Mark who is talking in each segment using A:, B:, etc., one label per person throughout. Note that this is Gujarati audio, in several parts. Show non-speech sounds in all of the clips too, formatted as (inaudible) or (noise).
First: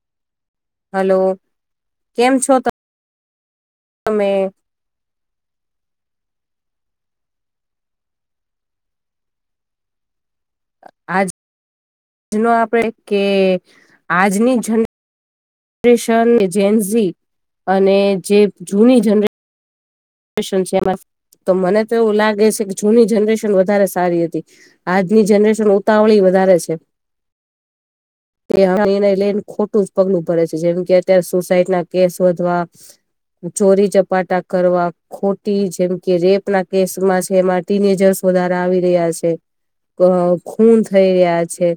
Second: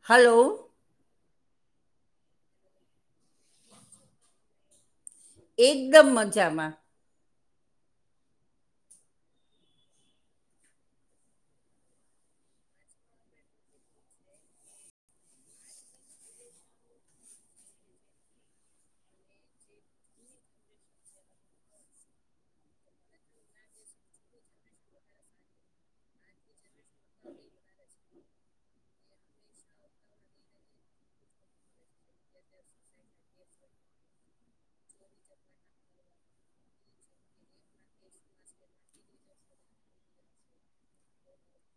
A: હલો.
B: હલો કેમ છો ત તમે
A: એકદમ મજામાં.
B: આજ. જ ન આપડે કે આજની જન જનરેશન ને જૈનજી અને જે જૂની જનરે તો મને તો એવું લાગે છે કે જૂની જનરેશન વધારે સારી હતી આજની જનરેશન ઉતાવળી વધારે છે. તે એને લઈને ખોટું જ પગલું ભરે છે જેમ કે અત્યારે સુસાઈડ ના કેસ વધવા ચોરી ચપાટા કરવા ખોટી જેમ કે રેપના કેસમાં છે એમાં ટીનેજર્સ દારા આવી રહ્યા છે. અ ખૂન થઈ રહ્યા છે.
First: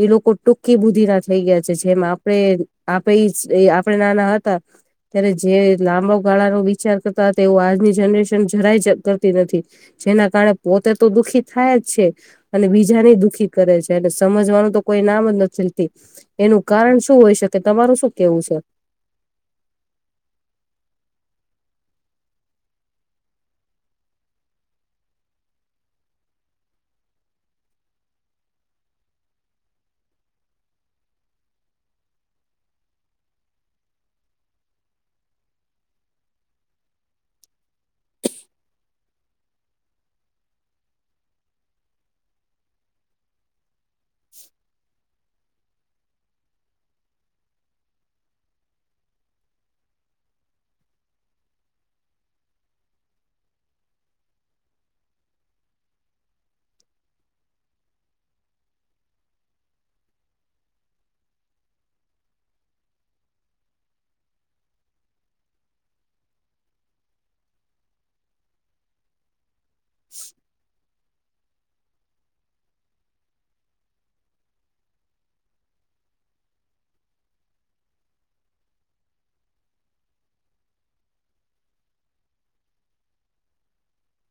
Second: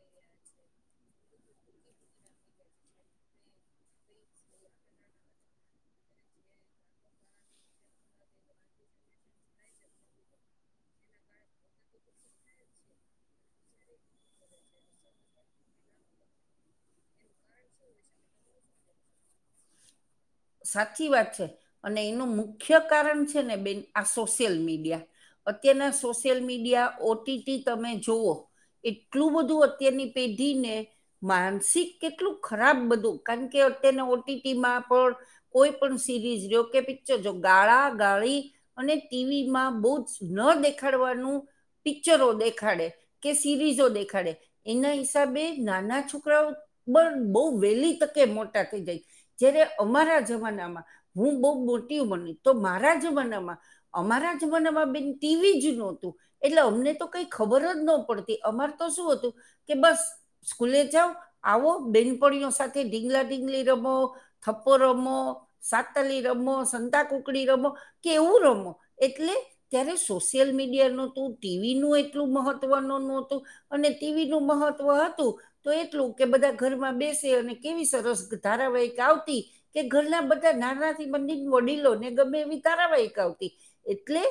B: એ લોકો ટૂંકી બુધિ ના થઈ ગયા છે જેમ આપણે આપે આપણે નાના હતા ત્યારે જે લાંબા ગાળાનો વિચાર કરતા હતા એવું આજની જનરેશન જરાય જ કરતી નથી. જેના કારણે પોતે તો દુઃખી થાય જ છે. અને બીજાની દુઃખી કરે છે અને સમજવાનું તો કોઈ નામ જ નથી તી. એનું કારણ શું હોય શકે તમારું શું કેવું છે. (unintelligible)
A: સાચી વાત છે અને એનું મુખ્ય કારણ છે ને બેન આ સોશિયલ મીડિયા અત્યના social media O T T તમે જુઓ એટલું બધું અત્યારની પેઢી ને માનસિક કેટલું ખરાબ બધું કારણ કે અત્યના ઓટીટીમાં પણ કોઈ પણ સીરીઝ જો કે પિક્ચર જો ગાળા ગાળી અને ટીવીમાં બહુ જ ન દેખાડવાનું પિક્ચરો દેખાડે. કે સિરીઝો દેખાડે. એના હિસાબે નાના છોકરાઓ પણ બહુ વહેલી તકે મોટા થઈ જાય. જય્યારે અમારા જમાનામાં હું બહુ મોટી બની તો મારા જમાનામાં અમારા જ જમાનામાં બેન ટીવી જ નહોતું. એટલે અમને તો કઈ ખબર જ ન પડતી અમાર તો શું હતું. કે બસ સ્કૂલે જાઓ આવો બેનપણીઓ સાથે ઢીંગલા ઢીંગલી રમો થપ્પો રમો સાતલી રમો સંતા કુકડી રમો કેવું રમો એટલે ત્યારે સોશિયલ મીડિયા નો તું. ટીવી નું એટલું મહત્વ ન નોતું અને ટીવી નું મહત્વ હતું. તો એટલું કે બધા ઘરમાં બેસે અને કેવી સરસ ધારાવાહિક આવતી. તી કે ઘરના બધા નાનાથી બ વડીલો ને ગમે એવી ધારાવાહિક આવતી એટલે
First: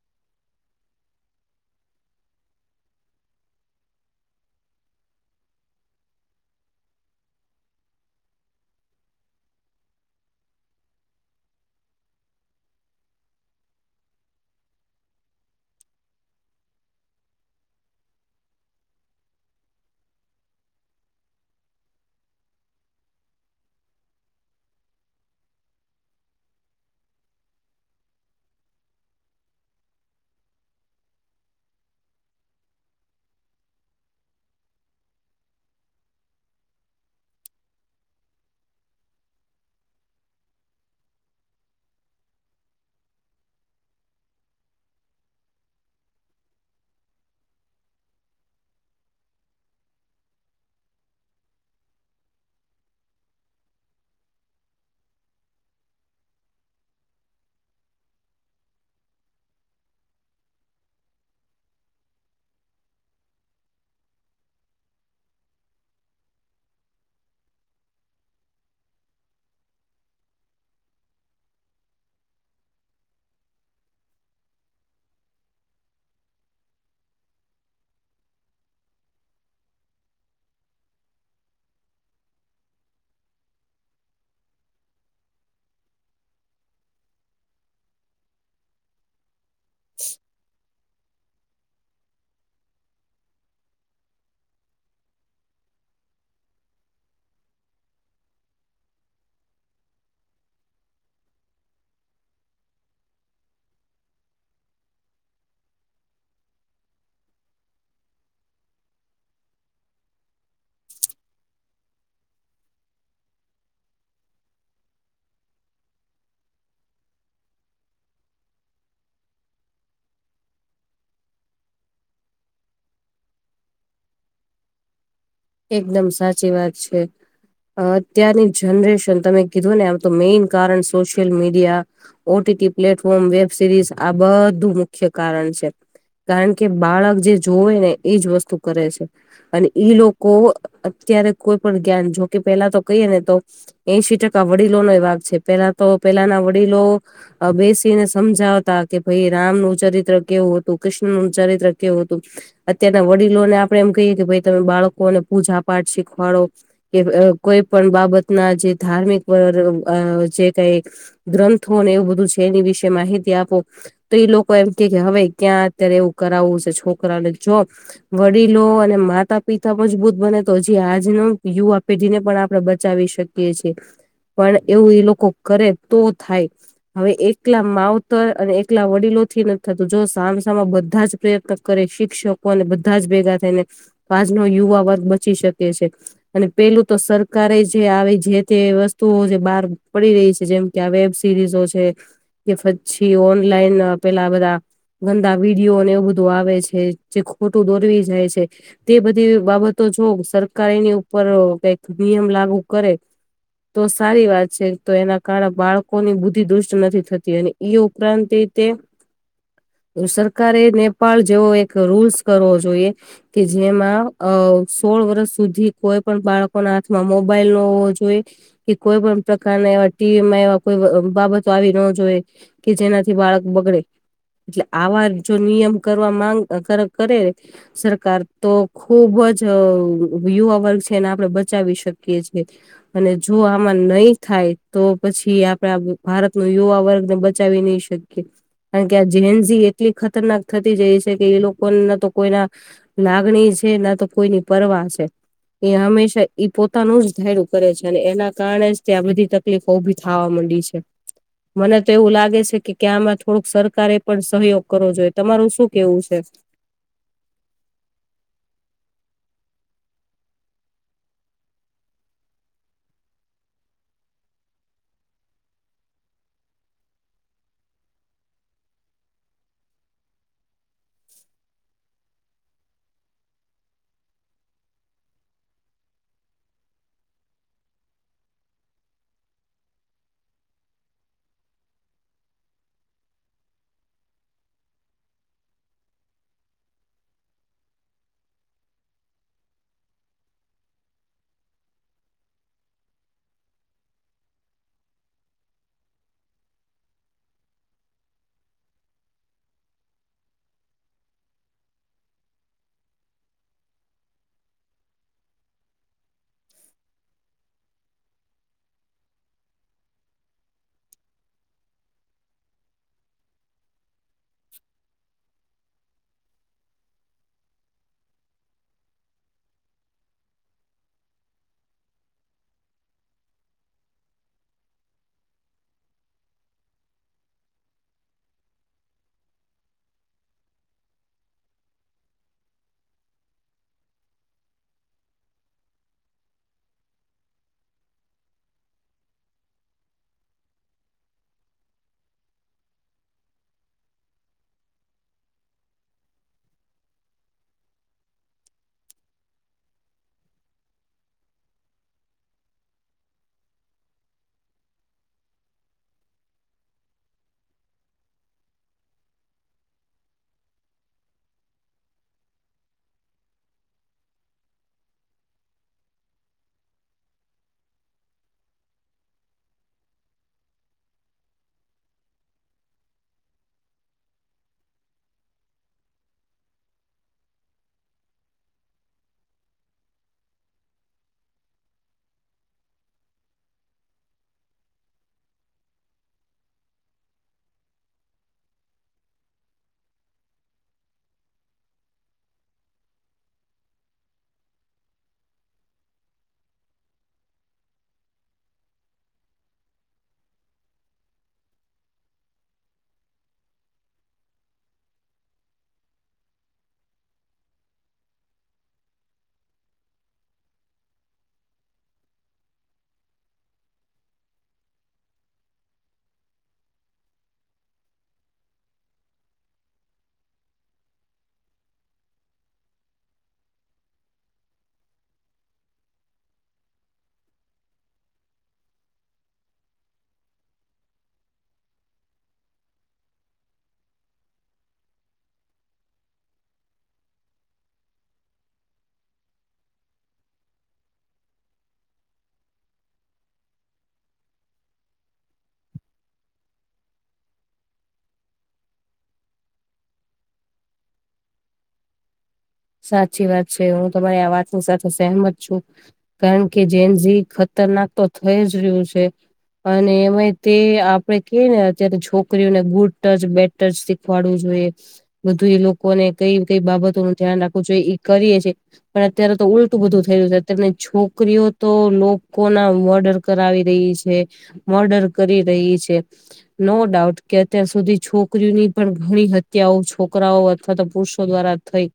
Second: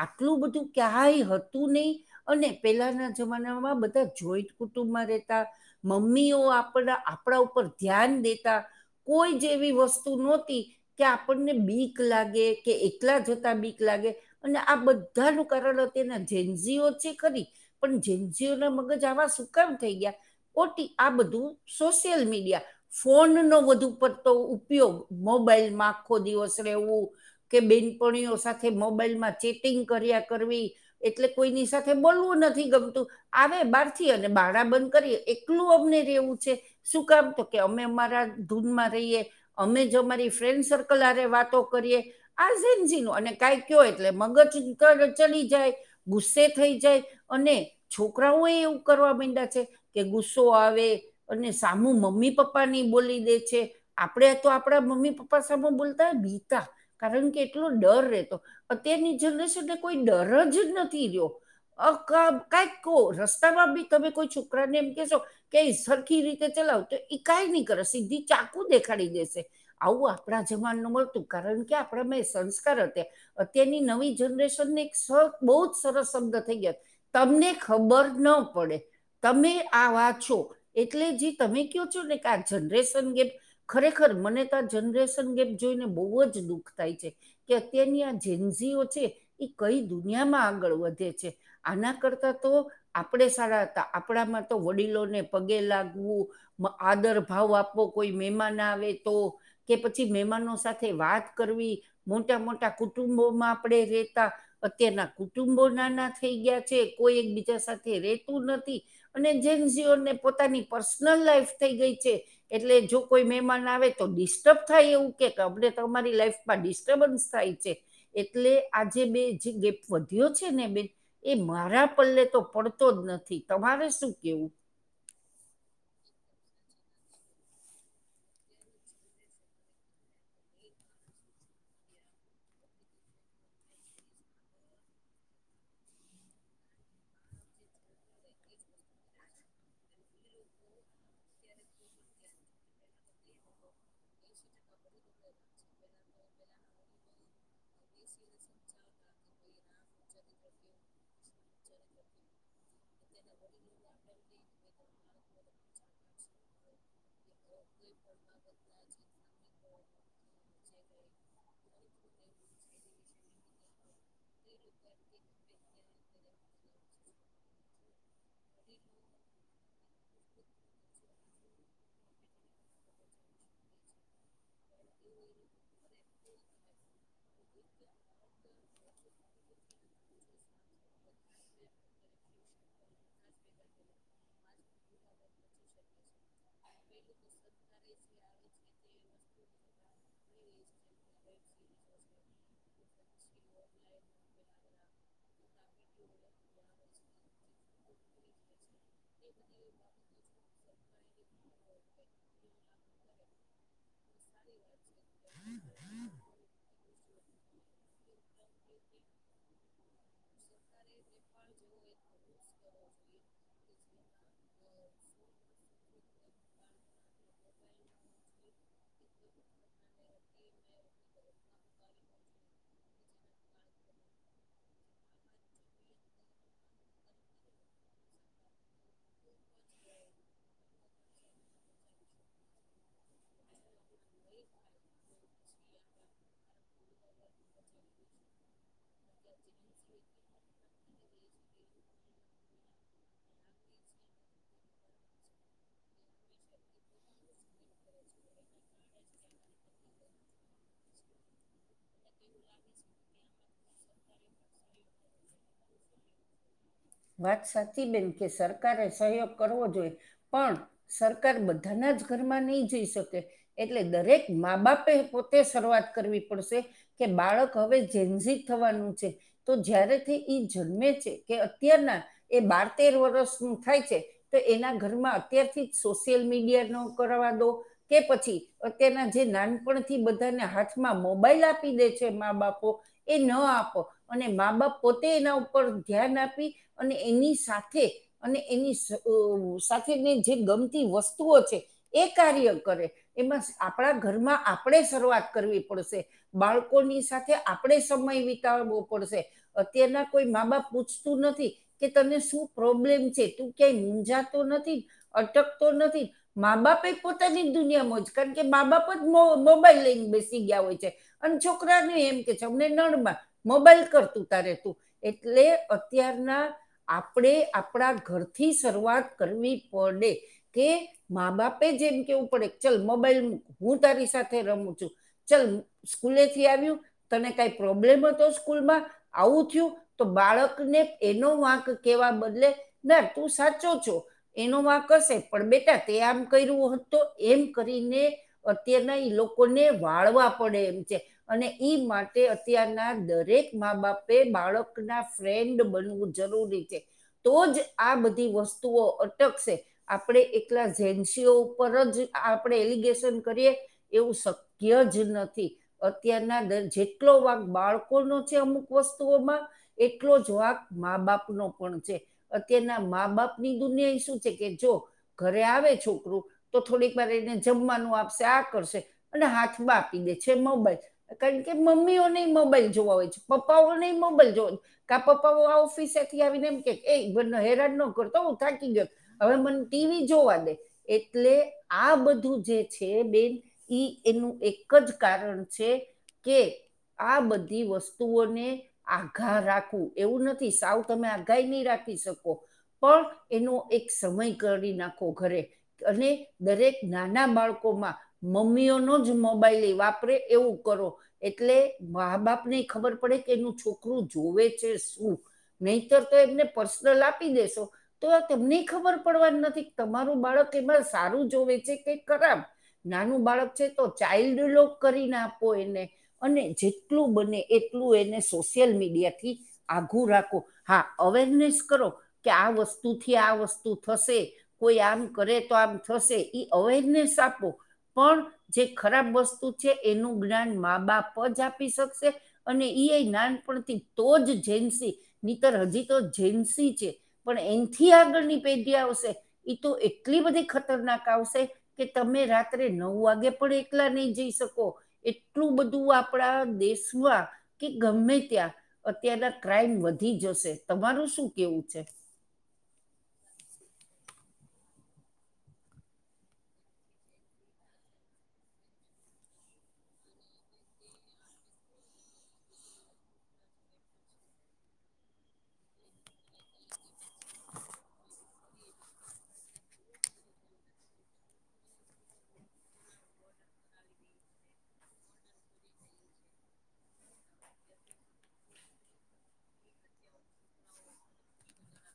A: આટલું બધું ક્યાય હતું નહી. અને પેલાના જમાનામાં બધા જોઈટ કુટુંબમાં રહેતા. મમ્મીઓ આપણા આપણા ઉપર ધ્યાન દેતા કોઈ જેવી વસ્તુ નહોતી કે આપણને બીક લાગે કે એકલા જતા બીક લાગે અને આ બધાનું કારણ અત્યના જેન્ઝઓ છે ખરી પણ જેનજીઓ ના મગજ આવા સુકામ થઈ ગયા. ઓટી આ બધું સોશિયલ મીડિયા ફોન નો બુંઘ. ઉપર તો ઉપયોગ મોબાઈલમાં આખો દિવસ રહેવું. કે બેનપણીઓ સાથે મોબાઈલમાં ચેટિંગ કર્યા કરવી એટલે કોઈની સાથે બોલવું નથી ગમતું આવે બહારથી અને ભાડા બંધ કરીએ એકલું અમને રહેેવું છે‌. શું કામ તો કે અમે અમારા ધૂનમાં. એ, અમે જો અમારી ફ્રેન્ડ સર્કલ આરે વાતો કરીએ. આઝીનઝી ન અને કાઈ કયો એટલે મગજંકર ચડી જાય. ગુસ્સે થઈ જાય અને છોકરાઓ એ એવું કરવા મયડા છે. કે ગુસ્સો આવે અને સામું મમ્મી પપ્પા ની બોલી દે છે. આપડે તો આપડા મમ્મી પપ્પા સામુ બોલતા બીતા. કારણ કે એટલો ડર રહેતો, અત્યારની જનરેશનને કોઈ ડર જ નથી રહ્યો. અ ક કઈક ક રસ્તામાં બી તમે કોઈ છોકરા ને એમ કેહેશો. કે સરખી રીતે ચલાવ તો ઈકાય નહી કરો સીધી ચાકુ દેખાડી દેશે. આવું આપણા જમાનનું મળતું કારણ કે આપણા મેં સંસ્કાર હતા. અત્યારની નવી જનરેશનને એક બહુ જ સરસ શબ્દ થઈ ગયા. તમને ખબર ન પડે. તમે આ વા છો એટલે જે તમે કહો છો ને કે આ જનરેશન ગ ખરેખર મને તો આ જનરેશન ગેપ જોઈને બહુ જ દુઃખ થાય છે. કે અત્યારની આ જેન્ઝઓ છે, એ કઈ દુનિયામાં આગળ વધે છે. આના કરતા તો આપડે સારા હતા, આપણામાં તો વડીલોને પગે લાગવું. આદર ભાવ આપવો કોઈ મહેમાન આવે તો. કે પછી મહેમાનો સાથે વાત કરવી, મોટા મોટા કુટુંબોમાં આપણે રેતા. અત્યારના કુટુંબો નાના થઈ ગયા છે કોઈ એકબીજા સાથે રેતું નથી. અને જેસીઓને પોતાની પર્સનલ લાઈફ થઈ ગઈ છે, એટલે જો કોઈ મહેમાન આવે તો ડિસ્ટર્બ થાય એવું કે અમને તમારી લાઈફમાં ડિસ્ટર્બન્સ થાય છે. એટલે આજે બે જે ગેપ વધ્યો છે ને બે એ મારા પલ્લે તો પડતો જ નથી તમારે શું કેવું?
B: એકદમ સાચી વાત છે. અત્યારની જનરેશન તમે કીધું ને આમ તો મેઈન કારણ social media. OTT platform web series આ બધું મુખ્ય કારણ છે. કારણ કે બાળક જે જોવે ને એજ
A: એ લોકો એમ
B: વસ્તુ
A: કે
B: કરે છે, અને ઈ લોકો કો અત્યારે કોઈ પણ જ્ઞાન જોકે પેલા તો કહીએ ને તો એશી ટકા વડીલોનો એ ભાગ છે પેલા તો પેલાના વડીલો બેસીને સમજાવતા કે ભાઈ રામનું ચરિત્ર કેવું હતું કૃષ્ણનું ચરિત્ર કેવું હતું. અત્યારના વડીલોને આપડે એમ કહીએ કે ભાઈ તમે બાળકોને પૂજા પાઠ શીખવાડો. કે કોઈ પણ બાબતના જે ધાર્મિક જે કઈ ગ્રંથો અને એવું બધું છે એની વિશે માહિતી આપો. તો ઈ લોકો એમ કે કે હવે ક્યાં અત્યારે એવું કરાવવું છે છોકરાને જો. વડીલો અને માતા પિતા મજબૂત બને તો જે આજનો યુવા પેઢી ને પણ આપણે બચાવી શકીએ છીએ. પણ એવું એ લોકો કરે તો થાય. હવે એકલા માવતર અને એકલા વડીલો થી નથી થતો જો સામસામા બધા જ પ્રયત્ન કરે શિક્ષકોને બધા જ ભેગા થઈને. નો યુવા વર્ગ બચી શકે છે. અને પેલું તો સરકારે જે આવી જે તે વસ્તુઓ જે બહાર પડી રહી છે જેમ કે વેબ સિરીઝો છે, કે પછી ઓનલાઈન પેલા બધા ગંદા વિડીયોને એવું બધું આવે છે જે ખોટું દોરવી જાય છે. તે બધી બાબતો જોઉ સરકાર એની ઉપર
A: બધી બાબતો
B: કઈક નિયમ લાગુ કરે.
A: સરકારે
B: તો સારી વાત
A: સરકારે
B: છે
A: એ
B: તો એના કારણે
A: પણ
B: બાળકોની
A: જેવો
B: બુદ્ધિ દુષ્ટ
A: એક રૂલ્સ
B: નથી
A: કરવો
B: થતી
A: જોઈએ
B: એની.
A: કે જેમાં મને તો
B: ઉપરાંત
A: એવું
B: તે
A: લાગે છે કે આમાં
B: સરકારે નેપાળ જેવો એક
A: પણ
B: રૂલ્સ કરવો જોઈએ. કે જેમાં અ સોળ વર્ષ સુધી કોઈ પણ બાળકો ના હાથમાં મોબાઈલ ન હોવો જોઈ. કે કોઈ પણ પ્રકારના એવા ટીવીમાં એવા કોઈ બાબતો આવી ન જોઈએ. કે જેનાથી બાળક બગડે. એટલે આવા જો નિયમ કરવા માંગ કરે, સરકાર. તો ખુબ જ યુવા વર્ગ છે. એને આપણે બચાવી શકીએ છીએ. અને જો આમાં નહી થાય તો પછી આપડ ભારત ન યુવા વર્ગ ને બચાવી (inaudible) કારણ કે આ જેનજી એટલી ખતરનાક થતી જાય છે કે એ લોકોન ના તો કોઈના નાગણી છે, ના તો કોઈની પરવા છે. એ હંમેશા ઈ પોતાનુંજ ધાયરૂ કરે છે, અને એના કારણે જ તે આ બધી ત તકલીફો ઉભી થવા માંડી છે. મને તો એવું લાગે છે કે ક્યાં આમાં થોડુંક સરકારે પણ સહયોગ કરવો જોઈએ, તમારું શું કેવું છે?
A: વાત સાચી બેન, કે સરકારે સહયોગ કરવો જોઈએ. પણ સરકાર બધાનાજ ઘરમાં નહીં જઈ શકે. એટલે દરેક મા-બાપે પોતે શરૂઆત કરવી પડશે કે બાળક હવે જેન્ઝ ઝી થવાનું છે, તો જ્યારેથી ઈ જન્મે છે કે ત્યારના એ બાર તેર વરષનું થાય છે. તો એના ઘરમાં અત્યારથી જ સોશિયલ મીડિયાનો કરવા દો કે પછી અત્યના જે નાનપણથી બધાના હાથમાં મોબાઈલ આપી દે છે મા બાપો એ ન આપો, અને મા-બાપ પોતે એના ઉપર ધ્યાન આપી અને એની સાથે અને એની ઓ સાથેને જે ગમતી વસ્તુઓ છે. એ કાર્ય કરે, એમાં આપણા ઘરમાં આપણે શરૂઆત કરવી પડશે. બાળકોની સાથે આપણે સમય વિતાવવો પડશે- - અત્યારના કોઈ મા-બાપ પૂછતું નથી. કે તને શું પ્રોબ્લેમ છે, તું ક્યાં મુંઝાતો નથી? અટકતો નથી? મા-બાપ એ પોતાની જ દુનિયા માંજ, કારણ કે મા-બાપજ મો મોબાઈલ લઈને બેસી ગયા હોય છે. અને છોકરા ન એમ કે છે, અમને નડબા મોબાઈલ કર તુ તારે તું, એટલે અત્યારના આપણે આપણા ઘરથી શરૂઆત કરવી પડે. કે મા બાપે જેમ કેવું પડે, ચાલ મોબાઈલ મુક, હું તારી સાથે રમું છું. ચલ, સ્કૂલેથી આવ્યું તને કાઈ પ્રોબ્લેમ હતો સ્કૂલમાં, આવું થયું તો બાળકને એનો વાંક કેવા બદલે, ના તું સાચો છો એનો વાંક હશે, પણ બેટા તે આમ કર્યું ઓહ, તો એમ કરીને અત્યારના ઈ લોકોને વાળવા પડે એમ છે. અને ઈ માટે અત્યારના દરેક મા-બાપે બાળક ના ફ્રેન્ડ બનવું. જરૂરી છે, તો જ આ બધી વસ્તુઓ અટકશે. આપણે એકલા જેન્સીઓ ઉપર જ આપણે એલિગેશન કરીએ એવું શક્યજ નથી. અત્યારના દર જેટલો વાક બાળકોનો છે અમુક વસ્તુઓમાં એટલો જ વાંક મા-બાપ નો પણ છે, અત્યારના મા-બાપની દુનિયાએ શું છે કે જો ઘરે આવે છોકરું તો થોડીક વાર રહીને જમવાનું આપશે, આ કરશે અને હાથમાં આપી દે છે મોબાઈલ કારણ કે મમ્મીઓ નઈ મોબાઈલ જોવા હોય છે, પપ્પાઓ ન મોબાઈલ જોવા, કા પપ્પાઓ આવ ફિસેથી આવીને એમ કે, એ બ હેરાન ન કરતો હું થાકી ગયો. હવે મને ટીવી જોવા દે એટલે આ બધું જે છે બેન ઈ એનું એક જ કારણ છે કે. આ બધી વસ્તુઓને આઘાર રાખવું એવું નથી. આવ તમે આ ઘાઈ નહી રાખી શકો. પણ એનો એક સમય કરી નાખો ઘરે. અને દરેક નાના બાળકોમાં મમ્મીઓનો જ મોબાઈલ ઈ વાપરે એવું કરો. એટલે મા-બાપને ખબર પડે, કે એનું છોકરું જોવે છે શું. નહીતર તો એમને પર્સનલ આપી દેેશો તો આ તમને ઈ ખબર પડવાની નથી, તમારું બાળક એમાં સારું જોવે છે કે ખરાબ. નાનું બાળક છે, તો ચાઇલ્ડ લોક કરીને આપો એને. અને જેટલું બને એટલું એને સોશિયલ મીડિયા થી આઘું રાખ. હા અવેરનેસ કરો કે આ વસ્તુથી આ વસ્તુ થશે. કોઈ આમ કરે તો આમ થશે એઈ અવેરનેસ આપો. પણ જે ખરાબ વસ્તુ છે એનું જ્ઞાન મા બાપ જ આપી શકશે. અને એ નાનપણથી તો જ જેન્સી નીતર હજી તો જેન્સી છે. પણ એનથી આગળની પેગી આવશે એ તો એટલી બધી ખતરનાક આવશે. કે તમે રાત્રે નવ વાગે પણ એકલા નહી જઈ શકો. એટલું બધું આપણા દેશમાં. કે ગમે ત્યાં અત્યારના ક્રાઈમ વધી જશે તમારું શું કેવું છે?
B: સાચી વાત છે હું તમારી આ વાતની સાથે સહેમત છું. કારણ કે જેન જે ખતરનાક તો થઈ જ રહ્યું છે. અને એમાં તે આપડે કે ને અત્યારે છોકરીઓને ગુડ ટચ બે ટચ શીખવાડવું જોઈએ બધુ એ લોકોને કઈ કઈ બાબતો નું ધ્યાન રાખ. જોઈ એ કરીએ છીએ. પણ અત્યારે તો ઉલટું બધું થઈ રહ્યું છે અતને છોકરીઓ તો લોકો ના વર્ડર કરાવી રહી છે મર્ડર કરી રહી છે. નો ડાઉટ કે અત્યાર સુધી છોકરીઓની પણ ઘણી હત્યાઓ છોકરાઓ અથવા તો પુરુષો દ્વારા. થઈ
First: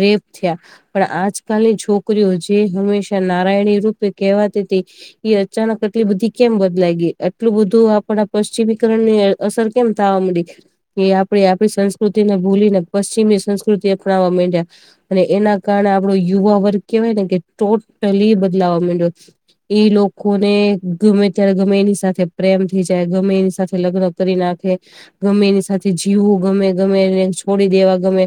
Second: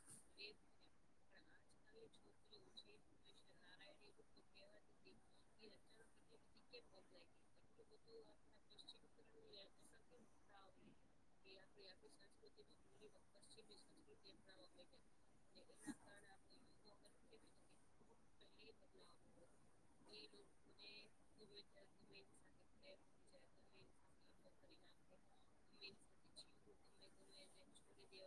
B: રેપ થયા પણ આજ કની છોકરીઓ જે હંમેશા નારાયણી રૂપે કહેવાતી હતી એ અચાનક એટલી બધી કેમ બદલાઈ ગય એટલું બધું આપડા પશ્ચિમીકરણ ની અસર કેમ થવા મળી. એ આપણે આપણી સંસ્કૃતિને ભૂલી ને પશ્ચિમી સંસ્કૃતિ અપનાવવા માંડ્યા. અને એના કારણે આપડો યુવા વર્ગ કેવાય ને કે ટોટલી બદલાવવા માંડ્યો. એ લોકોને ગમે ત્યારે ગમે એની સાથે પ્રેમ થઈ જાય ગમે એની સાથે લગ્ન કરી નાખે. ગમે એની સાથે જીવું ગમે ગમે એને છોડી દેવા ગમે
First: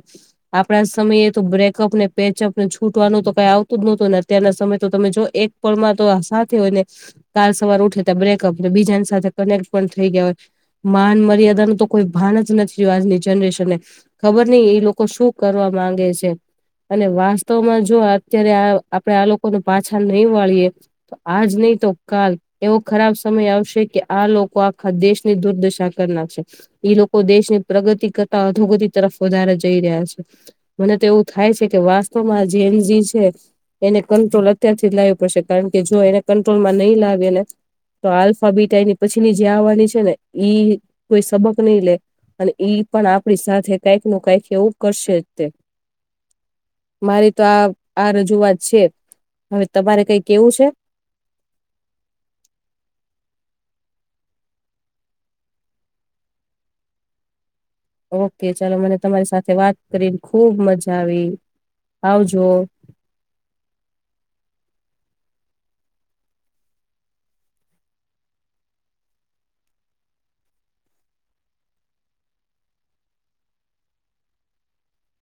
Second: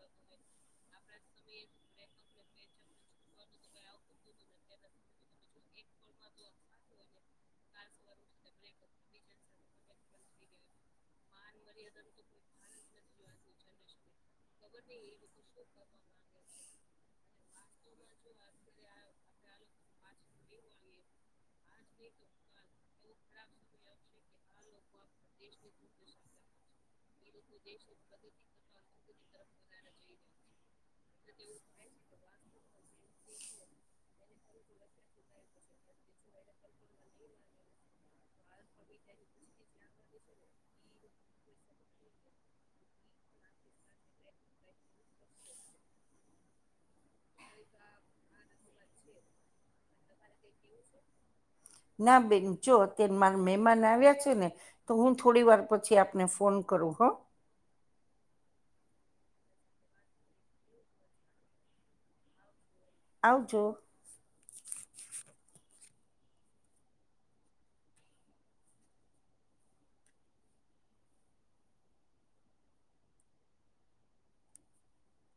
B: આપણા સમયે તો બ્રેકઅપને પેચઅપને છૂટવાનું તો કઈ આવતું જ નહતું હો ને અત્યારના સમય તો તમે જો એક પણમાં તો સાથે હોય ને કાર સવાર ઉઠેતા બ્રેકઅપ બીજાની સાથે કનેક્ટ પણ થઇ ગયા હોય. માન મર્યાદા ન તો કોઈ ભાન જ નથી રહ્યું આજની જનરેશનને. ખબર નહીં એ લોકો શું કરવા માંગે છે? અને વાસ્તવમાં જો અત્યારે આપડે આ લોકો ન પાછા નહી વાળીએ. તો આજ નહી તો કાલ એવો ખરાબ સમય આવશે કે આ લોકો આખા દેશની દુર્દશા કરી નકશે. લોકો દેશની પ્રગતિ કરતા અધોગતિ તરફ વધારે જઈ રહ્યા છે. તેવું થાય છે કે વાસ્તવમાં જેનજી છે. એને કંટ્રોલ અત્યારથી લાવું પડશે કારણ કે જો એને કંટ્રોલમાં નહીં લાવીએ ને. તો આલ્ફાબીટઈની પછીની જે આવવાની છે ને ઈ કોઈ સબક નહી લે. અને ઈ પણ આપડી સાથે કઈક ન કઈક એવું કરશે જ તે મારી તો આ આ રજૂઆત છે હવે તમારે કઈ કેવું છે?
A: ના બેન જો અત્યારે મારા મહેમાન આવ્યા છે ને તો હું થોડી વાર પછી આપને ફોન કરું હો
B: ઓકે ચાલો મને તમારી સાથે વાત કરીને ખુબ મજા આવી આવજો.
A: આવજો